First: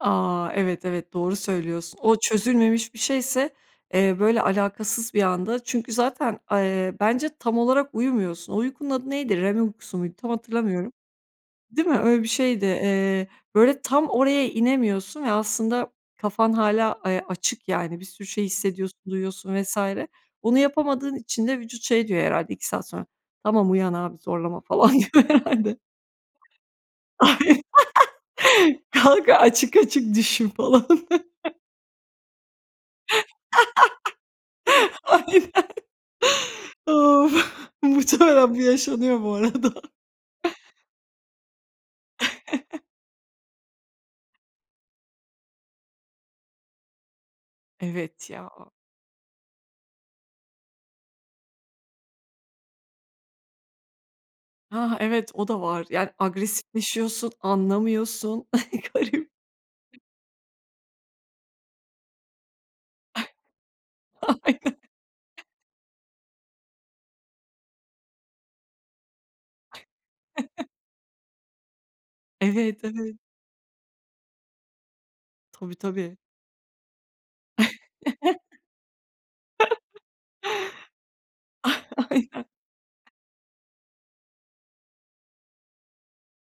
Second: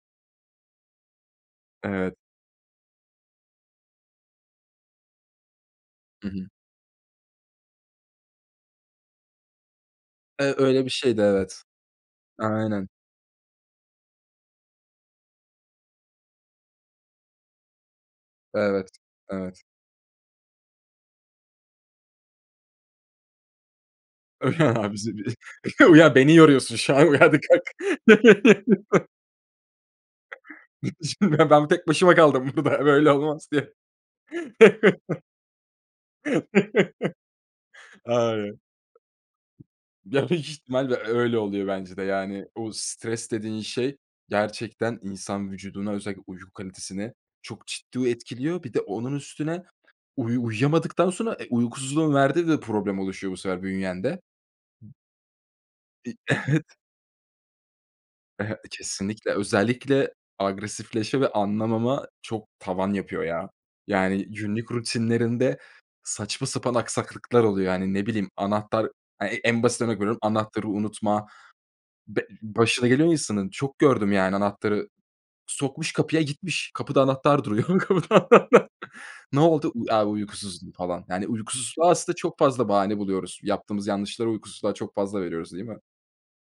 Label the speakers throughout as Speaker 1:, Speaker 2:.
Speaker 1: A, evet, evet, doğru söylüyorsun. O
Speaker 2: Evet.
Speaker 1: çözülmemiş bir şeyse, eee, böyle alakasız bir anda. Çünkü
Speaker 2: Hı
Speaker 1: zaten,
Speaker 2: hı.
Speaker 1: eee, bence tam olarak uyumuyorsun. O uykunun adı neydi? REM uykusu muydu? Tam
Speaker 2: Eee, öyle bir
Speaker 1: hatırlamıyorum
Speaker 2: şeydi, evet.
Speaker 1: Değil mi? Öyle bir şeydi.
Speaker 2: Aynen.
Speaker 1: Eee, böyle, tam oraya inemiyorsun ve aslında kafan hâlâ, eee, açık yani bir sürü şey
Speaker 2: Evet.
Speaker 1: hissediyorsun,
Speaker 2: Evet.
Speaker 1: duyuyorsun vs. Bunu yapamadığın için de vücut şey diyor herhâlde 2 saat sonra: "Tamam uyan abi zorlama
Speaker 2: Uyan
Speaker 1: falan
Speaker 2: abisi
Speaker 1: diyor herhâlde."
Speaker 2: [unintelligible] uyan, beni yoruyorsun şu an. E, hadi kalk!
Speaker 1: Ay Kalk, açık açık düşün falan.
Speaker 2: Şimdi ben b tek başıma kaldım burada böyle olmaz diye.
Speaker 1: Aynen. Of! Muhtemelen bu yaşanıyor bu arada.
Speaker 2: [unintelligible] Ya büyük ihtimalle öyle oluyor bence de yani o stres dediğin şey gerçekten insan vücuduna özellikle uyku kalitesine çok ciddi
Speaker 1: Evet,
Speaker 2: etkiliyor.
Speaker 1: ya.
Speaker 2: Bir de onun üstüne uyu uyuyamadıktan sonra e, uykusuzluğun verdiği de problem oluşuyor bu sefer bünyende. B
Speaker 1: Ha ha, evet, o da var. Yani
Speaker 2: İii. Evet.
Speaker 1: agresifleşiyorsun,
Speaker 2: E,
Speaker 1: anlamıyorsun.
Speaker 2: he
Speaker 1: Garip.
Speaker 2: Kesinlikle. Özellikle agresifleşme ve anlamama çok tavan yapıyor ya. Yani günlük
Speaker 1: Aynen.
Speaker 2: rutinlerinde saçma sapan aksaklıklar oluyor. Yani ne bileyim anahtar, e en basit örnek veriyorum anahtarı unutma. Be
Speaker 1: Evet,
Speaker 2: başına geliyor
Speaker 1: evet.
Speaker 2: insanın. Çok gördüm yani anahtarı.
Speaker 1: Tabii,
Speaker 2: Sokmuş
Speaker 1: tabii.
Speaker 2: kapıya gitmiş. Kapıda anahtar duruyor. Ne oldu? A, uykusuzdum falan. Yani uykusuzluğa aslında çok
Speaker 1: Aynen.
Speaker 2: fazla bahane buluyoruz. Yaptığımız yanlışları uykusuzluğa çok fazla veriyoruz, değil mi?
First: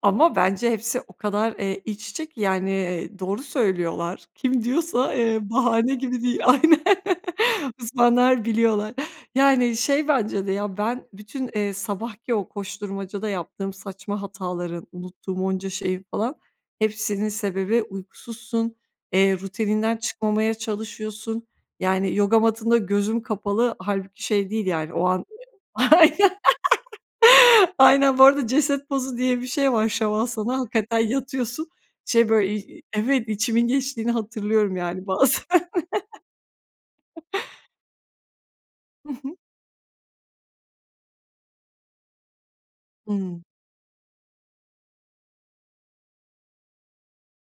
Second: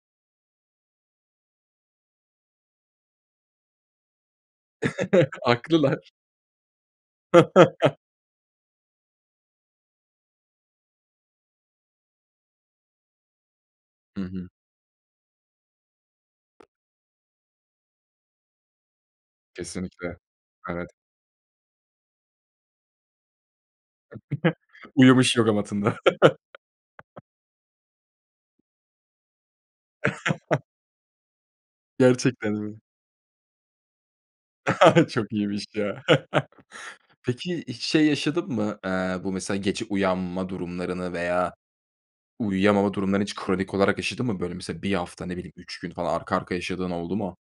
Speaker 1: Ama bence hepsi o kadar, eee, iç içe ki yani, eee, doğru söylüyorlar. Kim diyorsa, eee, bahane
Speaker 2: Haklılar.
Speaker 1: gibi değil. Aynen, uzmanlar biliyorlar. Yani şey bence de ya ben bütün, eee, sabahki o koşturmacada yaptığım saçma
Speaker 2: Hı hı.
Speaker 1: hataların, unuttuğum onca şeyin falan, hepsinin sebebi uykusuzsun, eee, rutininden
Speaker 2: Kesinlikle.
Speaker 1: çıkmamaya
Speaker 2: Evet.
Speaker 1: çalışıyorsun. Yani yoga matında gözüm kapalı. Hâlbuki şey değil yani o an, ııı
Speaker 2: Uyumuş yoga matında.
Speaker 1: Aynen, aynen bu arada ceset pozu diye bir şey var, Şavasana, hakikaten yatıyorsun. Şey
Speaker 2: Gerçekten
Speaker 1: böyle, i
Speaker 2: mi?
Speaker 1: iii, evet, içimin geçtiğini hatırlıyorum yani
Speaker 2: Çok
Speaker 1: bazen.
Speaker 2: iyiymiş ya. Peki hiç şey yaşadın mı?
Speaker 1: Hı
Speaker 2: Aaa, bu
Speaker 1: hı.
Speaker 2: mesela gece uyanma durumlarını veya uyuyamama durumlarını hiç
Speaker 1: Hıı.
Speaker 2: kronik olarak yaşadın mı, böyle, mesela 1 hafta ne bileyim 3 gün falan arka arkaya yaşadığın oldu mu?